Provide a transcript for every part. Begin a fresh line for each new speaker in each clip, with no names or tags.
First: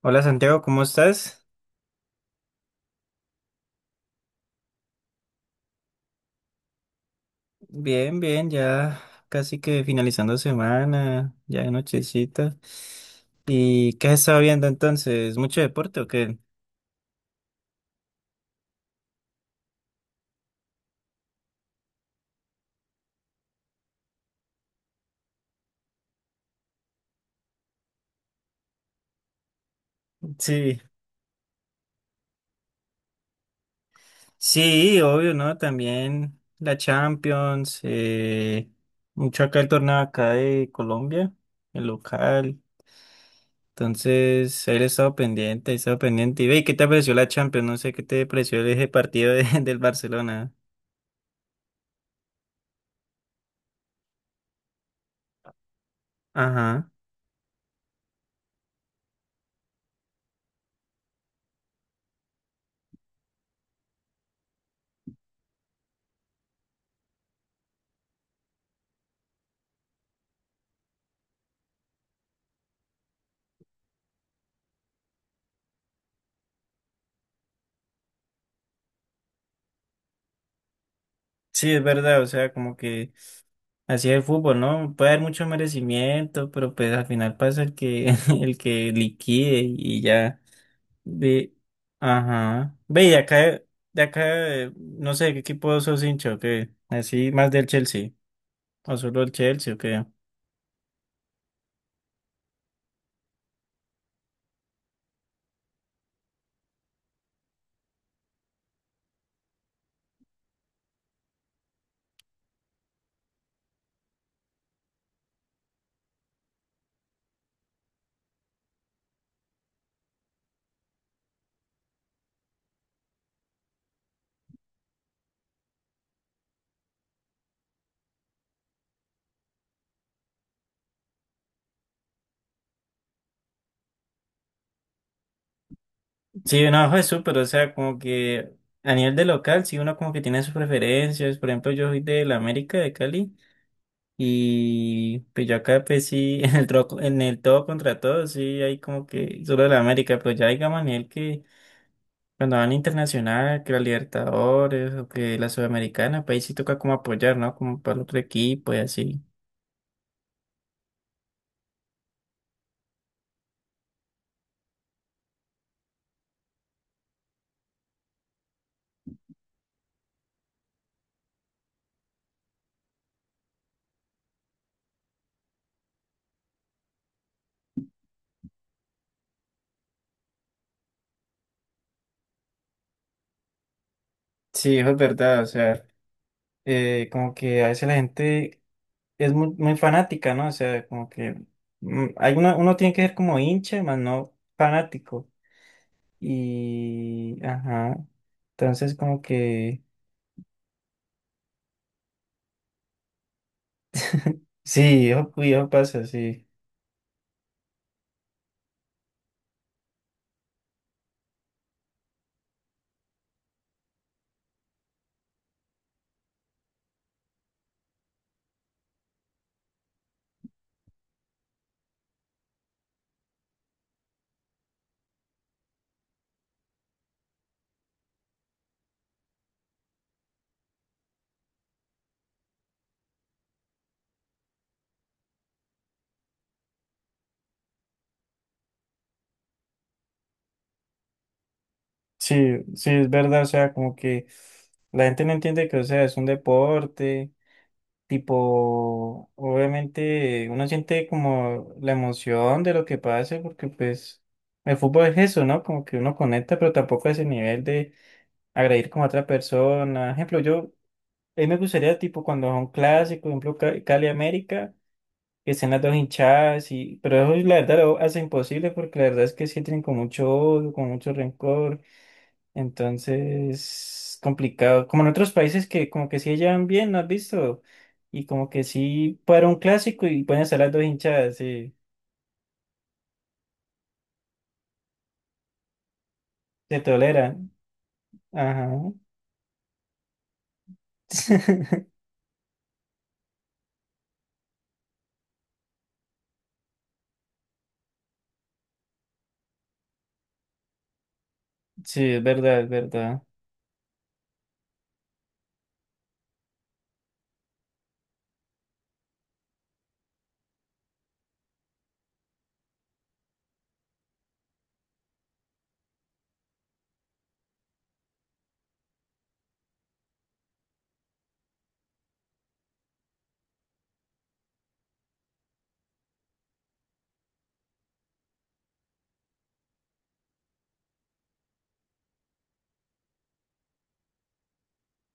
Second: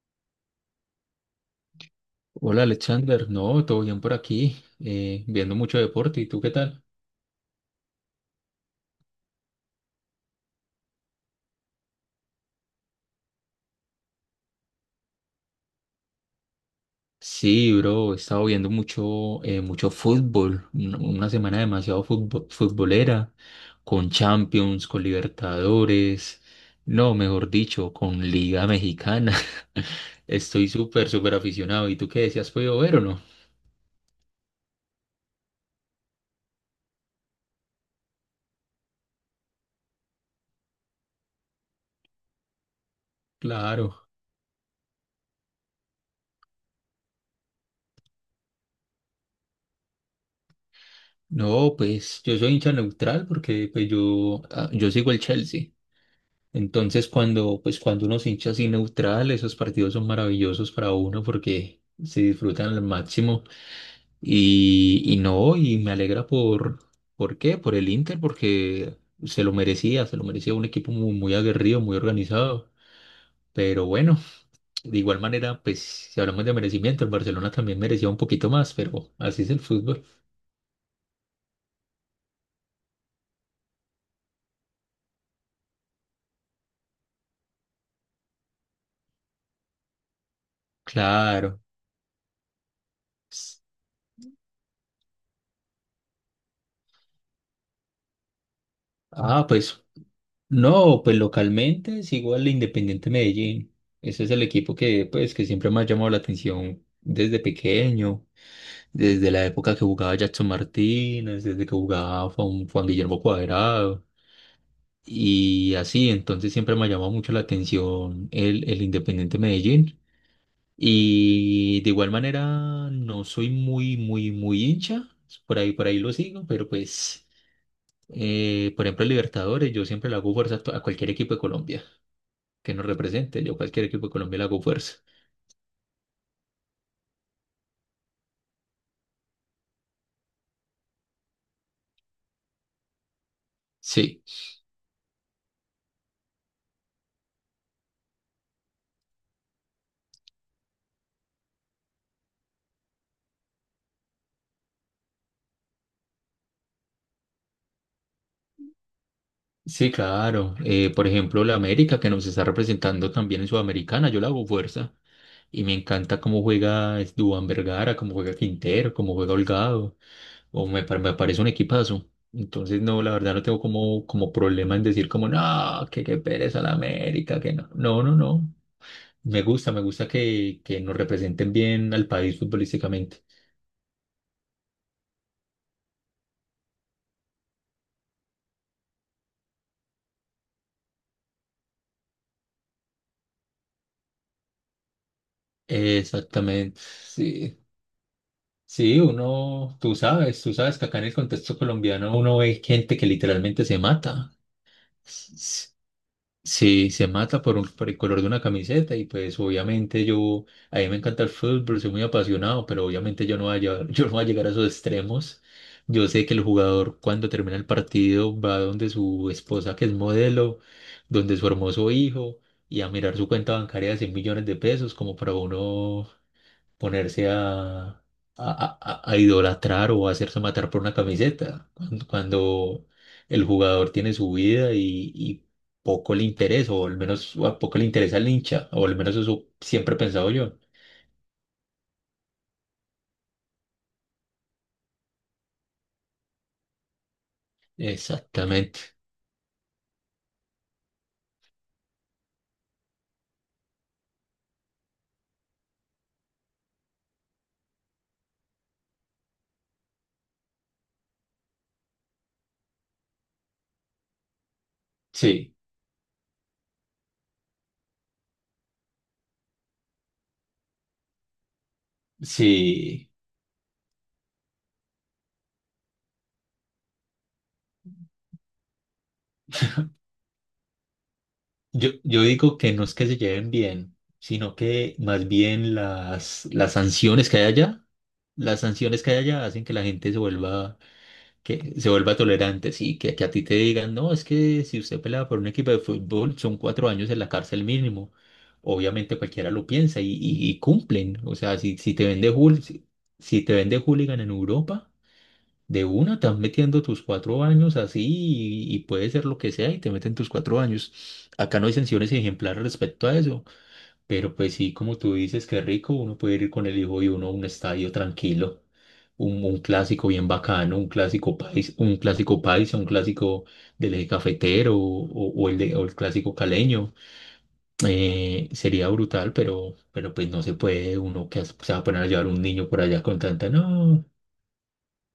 Hola Santiago, ¿cómo estás?
Hola Alexander, no, todo bien por aquí, viendo mucho deporte, ¿y tú qué tal?
Bien, bien, ya casi que finalizando semana, ya de nochecita. ¿Y qué has estado viendo entonces? ¿Mucho deporte o qué?
Sí, bro, he estado viendo mucho, mucho fútbol, una semana demasiado futbolera, con Champions, con Libertadores, no, mejor dicho, con Liga Mexicana. Estoy
Sí,
súper aficionado. ¿Y tú qué decías, podido ver o no?
sí, obvio, ¿no? También la Champions, mucho acá el torneo acá de Colombia, el local.
Claro.
Entonces, él ha estado pendiente, he estado pendiente. Y ve, ¿qué te pareció la Champions? No sé qué te pareció ese del Barcelona.
No, pues yo soy hincha neutral porque pues yo, yo sigo el Chelsea.
Ajá.
Entonces, cuando, pues, cuando uno se hincha así neutral, esos partidos son maravillosos para uno porque se disfrutan al máximo. Y no, y me alegra ¿por qué? Por el Inter, porque se lo merecía un equipo muy aguerrido, muy organizado. Pero bueno, de igual manera, pues, si hablamos de merecimiento, el Barcelona también merecía un poquito más, pero así es el fútbol.
Sí, es verdad, o sea, como que... Así es el fútbol, ¿no? Puede haber mucho merecimiento, pero pues al final pasa el que, el que liquide y ya. Ve,
Claro.
ajá. Ve, y acá, de acá, no sé, ¿qué equipo sos hincha o qué? Así, más del Chelsea. O solo el
Ah,
Chelsea o
pues.
qué.
No, pues localmente es igual el Independiente Medellín. Ese es el equipo que, pues, que siempre me ha llamado la atención desde pequeño, desde la época que jugaba Jackson Martínez, desde que jugaba Juan Guillermo Cuadrado y así. Entonces siempre me ha llamado mucho la atención el Independiente Medellín. Y de igual manera no soy muy hincha. Por ahí lo sigo, pero pues, por ejemplo, el Libertadores, yo siempre le hago fuerza a a cualquier equipo de Colombia que nos represente. Yo a cualquier equipo de Colombia le hago fuerza.
Sí, no, eso pero o sea, como que a nivel de local, sí, uno como que tiene sus preferencias. Por ejemplo, yo soy de la América, de Cali.
Sí,
Y pues yo acá pues sí, en en el todo contra todo, sí, hay como que solo de la América, pero ya digamos a nivel que cuando van internacional, que la Libertadores o que la Sudamericana, país sí toca como apoyar, ¿no? Como para el otro equipo y así.
sí, claro. Por ejemplo, la América que nos está representando también en Sudamericana, yo le hago fuerza. Y me encanta cómo juega es, Duván Vergara, cómo juega Quintero, cómo juega Holgado. Me parece un equipazo. Entonces, no, la verdad no tengo como, como problema en decir como, no, que qué pereza la América, que no. No, no, no. Me gusta que nos representen bien al país futbolísticamente.
Sí, eso es verdad, o sea, como que a veces la gente es muy, muy fanática, ¿no? O sea, como que hay uno tiene que ser como hincha, más no fanático.
Exactamente,
Y,
sí.
ajá, entonces
Sí,
como
uno,
que,
tú sabes que acá en el contexto colombiano uno ve gente que literalmente se mata.
sí, eso, uy, eso
S-
pasa, sí.
Sí, se mata por por el color de una camiseta y pues obviamente yo, a mí me encanta el fútbol, soy muy apasionado, pero obviamente yo no voy a llegar, yo no voy a llegar a esos extremos. Yo sé que el jugador cuando termina el partido va donde su esposa que es modelo, donde su hermoso hijo y a mirar su cuenta bancaria de 100 millones de pesos como para uno ponerse a idolatrar o a hacerse matar por una camiseta, cuando el jugador tiene su vida y poco le interesa, o al menos a poco le interesa al hincha, o al menos eso siempre he pensado yo.
Sí, sí, es verdad, o sea, como que la gente no entiende que, o sea, es un deporte.
Exactamente.
Tipo, obviamente uno siente como la emoción de lo que pase, porque pues el fútbol es eso, ¿no? Como que uno conecta, pero tampoco a ese nivel de agredir como a otra persona. Ejemplo, yo, a mí me gustaría, tipo, cuando son clásicos, por ejemplo, Cali América, que
Sí,
estén las dos hinchadas, y, pero eso la verdad lo hace imposible, porque la verdad es que sí tienen con mucho odio, con mucho rencor.
sí.
Entonces, complicado. Como en otros países que como que sí llevan bien, ¿no has visto? Y como que sí para un clásico y pueden estar las dos hinchadas, sí,
Yo digo que no es que se lleven bien, sino que más bien las
se
sanciones que hay
toleran.
allá, las
Ajá.
sanciones que hay allá hacen que la gente se vuelva que se vuelva tolerante, sí, que a ti te digan, no, es que si usted pelaba por un equipo de fútbol son 4 años en la cárcel mínimo. Obviamente cualquiera lo piensa y cumplen. O sea, si
Sí,
te
es
vende
verdad, es verdad.
si te vende hooligan en Europa, de una estás metiendo tus 4 años así y puede ser lo que sea y te meten tus 4 años. Acá no hay sanciones ejemplares respecto a eso. Pero pues sí, como tú dices, qué rico, uno puede ir con el hijo y uno a un estadio tranquilo, un clásico bien bacano, un clásico país, un clásico paisa, un clásico del eje cafetero o el clásico caleño. Sería brutal, pero pues no se puede uno que se va a poner a llevar un niño por allá con tanta, no.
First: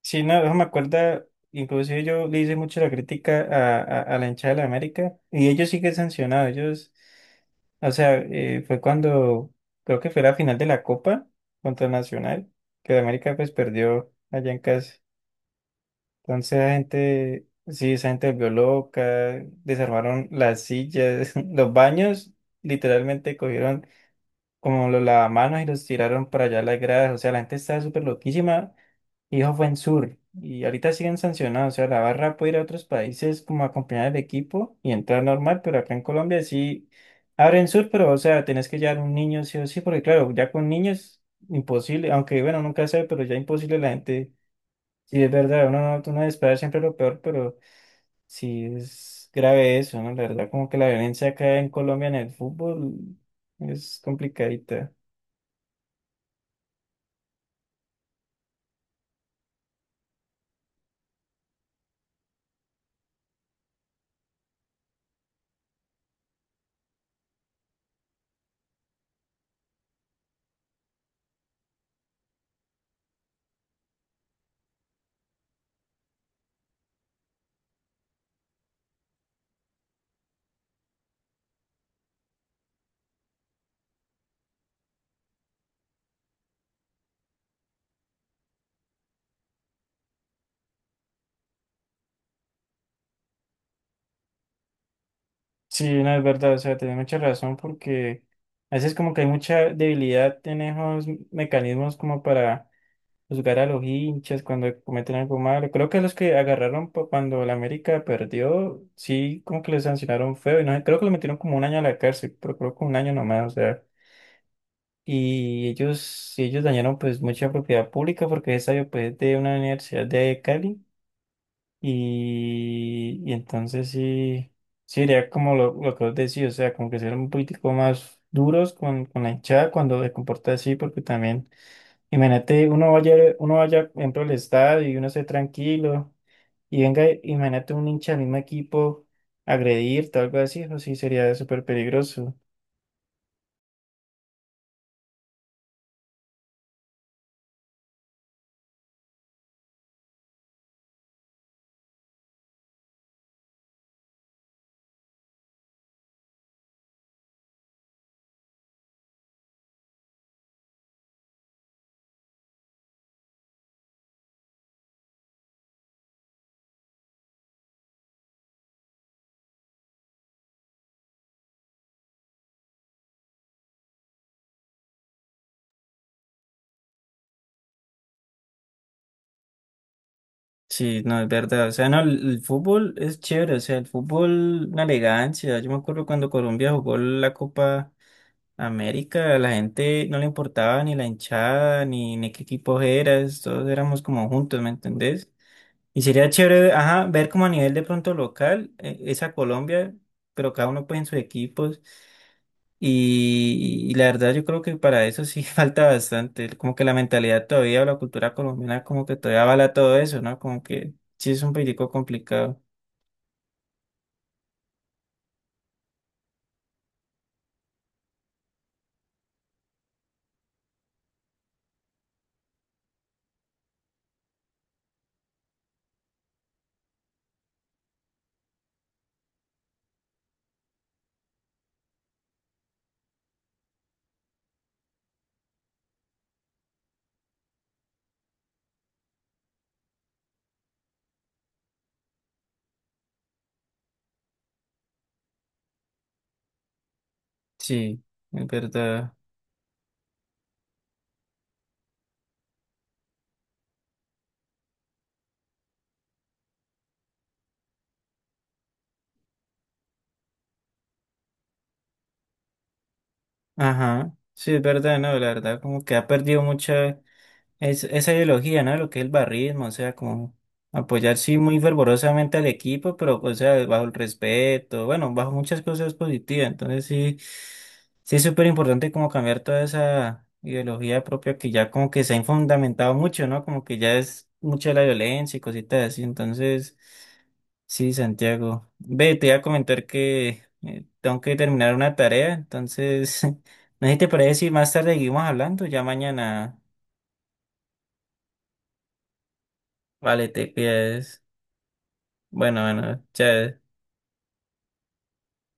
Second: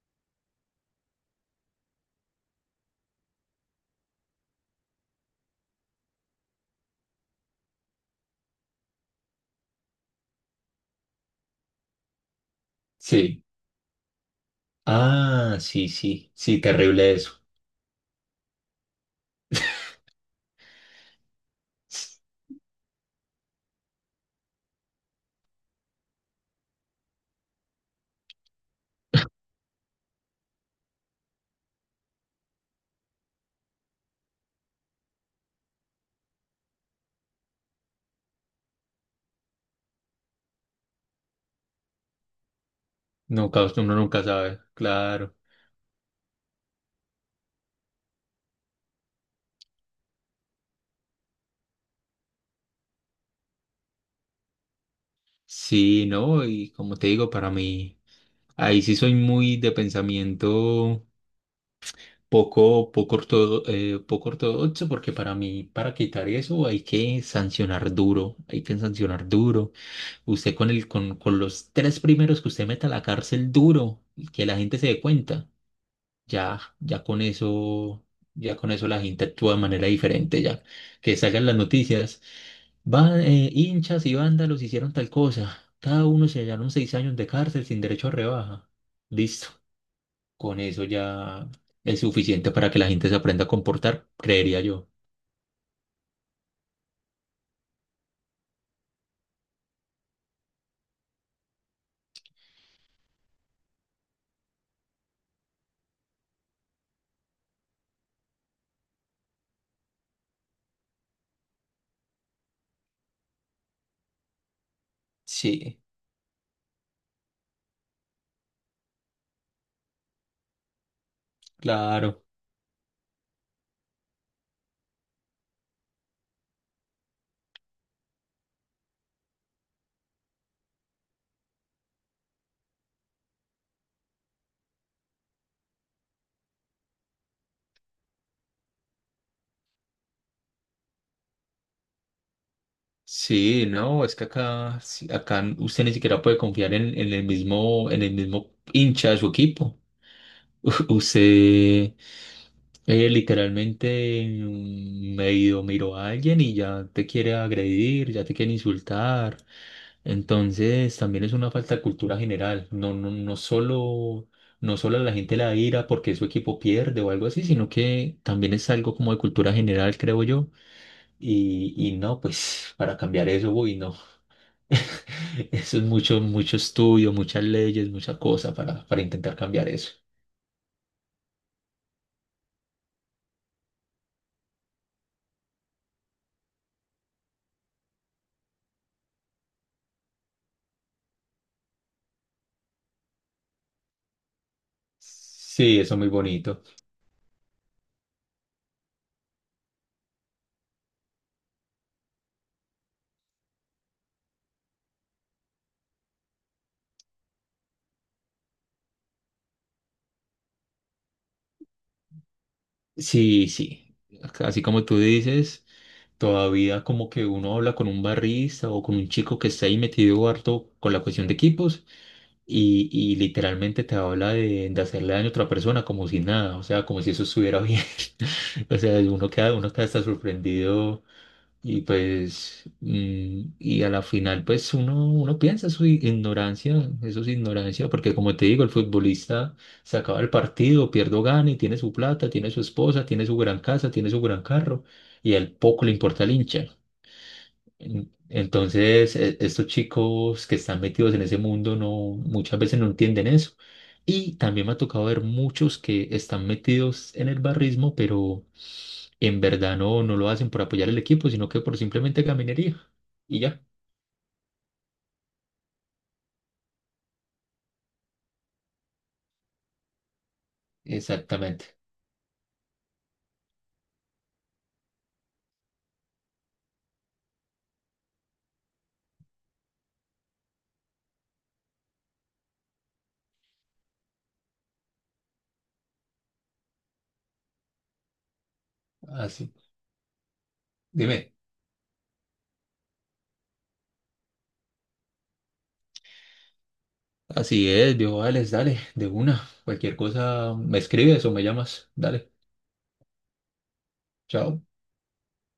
Sí, no, eso me acuerda, inclusive yo le hice mucho la crítica a la hinchada de la América y ellos sí que sancionados, ellos, o sea, fue cuando, creo que fue la final de la Copa contra Nacional, que la América
Sí.
pues perdió allá en casa.
Ah, sí, sí,
Entonces
sí,
la
terrible eso.
gente, sí, esa gente se volvió loca, desarmaron las sillas, los baños, literalmente cogieron como los lavamanos y los tiraron para allá a las gradas, o sea, la gente estaba súper loquísima y eso fue en Sur, y ahorita siguen sancionados, o sea, la barra puede ir a otros países como a acompañar al equipo y entrar normal, pero acá en Colombia sí abren Sur, pero o sea, tenés que llevar un niño sí o sí, porque claro, ya con niños, imposible, aunque bueno, nunca sabe, pero ya
Nunca,
imposible la
uno nunca
gente.
sabe,
Sí, es
claro.
verdad, uno no, uno espera siempre lo peor, pero sí es grave eso, ¿no? La verdad, como que la violencia acá en Colombia en el fútbol es complicadita.
Sí, no, y como te digo, para mí. Ahí sí soy muy de pensamiento poco ortodoxo, porque para mí, para quitar eso, hay que sancionar duro, hay que sancionar duro. Usted con los tres primeros que usted meta a la cárcel duro, y que la gente se dé cuenta, ya, ya con eso, ya con eso la gente actúa de manera diferente, ya que salgan las noticias. Van, hinchas y vándalos hicieron tal cosa. Cada uno se hallaron 6 años de cárcel sin derecho a rebaja. Listo. Con eso ya es suficiente para que la gente se aprenda a comportar, creería yo.
Sí, no, es verdad, o sea, tenés mucha razón porque a veces como que hay mucha debilidad en esos mecanismos como para juzgar a los hinchas cuando cometen algo malo. Creo que los que agarraron cuando la América perdió, sí, como que les sancionaron feo y no sé, creo que lo metieron como un año a la cárcel, pero creo que un año nomás, o sea. Y
Sí,
ellos, si ellos dañaron pues mucha propiedad pública porque esa yo pues es de una universidad de Cali
claro.
y entonces sí, sí sería como lo que vos decís, o sea, como que ser un político más duros con la hinchada cuando se comporta así porque también, uno vaya, por ejemplo, al estadio y uno esté tranquilo y venga, imagínate un hincha del mismo equipo agredirte o algo así, eso sí sería súper peligroso.
Sí, no, es que acá, sí, acá usted ni siquiera puede confiar en el mismo hincha de su equipo. Usted medio miró a alguien y ya te quiere agredir, ya te quiere insultar. Entonces, también es una falta de cultura general. No solo no solo a la gente la ira porque su equipo pierde o algo así, sino que también es algo como de cultura general, creo yo. Y no, pues para cambiar eso, uy, no. Eso es mucho, mucho estudio, muchas leyes, mucha cosa para intentar cambiar eso.
Sí, no, es verdad. O sea, no, el fútbol es chévere. O sea, el fútbol, una elegancia. Yo me acuerdo cuando Colombia jugó la Copa América, a la gente no le importaba ni la hinchada, ni qué equipo eras. Todos éramos como juntos, ¿me entendés?
Sí, eso es
Y
muy
sería
bonito.
chévere, ajá, ver como a nivel de pronto local, esa Colombia, pero cada uno pues en sus equipos. Y la verdad yo creo que para eso sí falta bastante, como que la mentalidad todavía o la cultura colombiana como que todavía avala todo eso, ¿no? Como que sí es un poquitico complicado,
Sí, sí. Así como tú dices. Todavía como que uno habla con un barrista o con un chico que está ahí metido harto con la cuestión de equipos y literalmente te habla de hacerle daño a otra persona como si nada, o sea, como si eso estuviera bien. O sea, uno queda hasta sorprendido y pues, y a la final pues uno, uno piensa su ignorancia, eso es ignorancia, porque como te digo, el futbolista se acaba el partido, pierde o gana y tiene su plata, tiene su esposa, tiene su gran casa, tiene su gran carro y al poco le importa el hincha.
sí, es verdad,
Entonces, estos chicos que están metidos en ese mundo no, muchas veces no entienden eso. Y también me ha tocado ver muchos que están metidos en el barrismo, pero en verdad no, no lo hacen por apoyar el equipo, sino que por simplemente caminería. Y ya,
ajá, sí es verdad, no, la verdad como que ha perdido mucha... esa ideología, ¿no? Lo que es el barrismo, o sea, como apoyar sí muy
exactamente.
fervorosamente al equipo, pero, o sea, bajo el respeto, bueno, bajo muchas cosas positivas. Entonces sí, sí es súper importante como cambiar toda esa ideología propia que ya como que se ha infundamentado mucho, ¿no? Como que ya es mucha la violencia y cositas así. Entonces, sí, Santiago. Ve, te iba a
Así,
comentar que tengo
dime.
que terminar una tarea, entonces, no sé si te parece si más tarde seguimos hablando, ya mañana.
Así es, viejo, dale, dale, de una. Cualquier
Vale, te
cosa me
pides.
escribes o me llamas. Dale,
Bueno, bueno, chévere.
chao.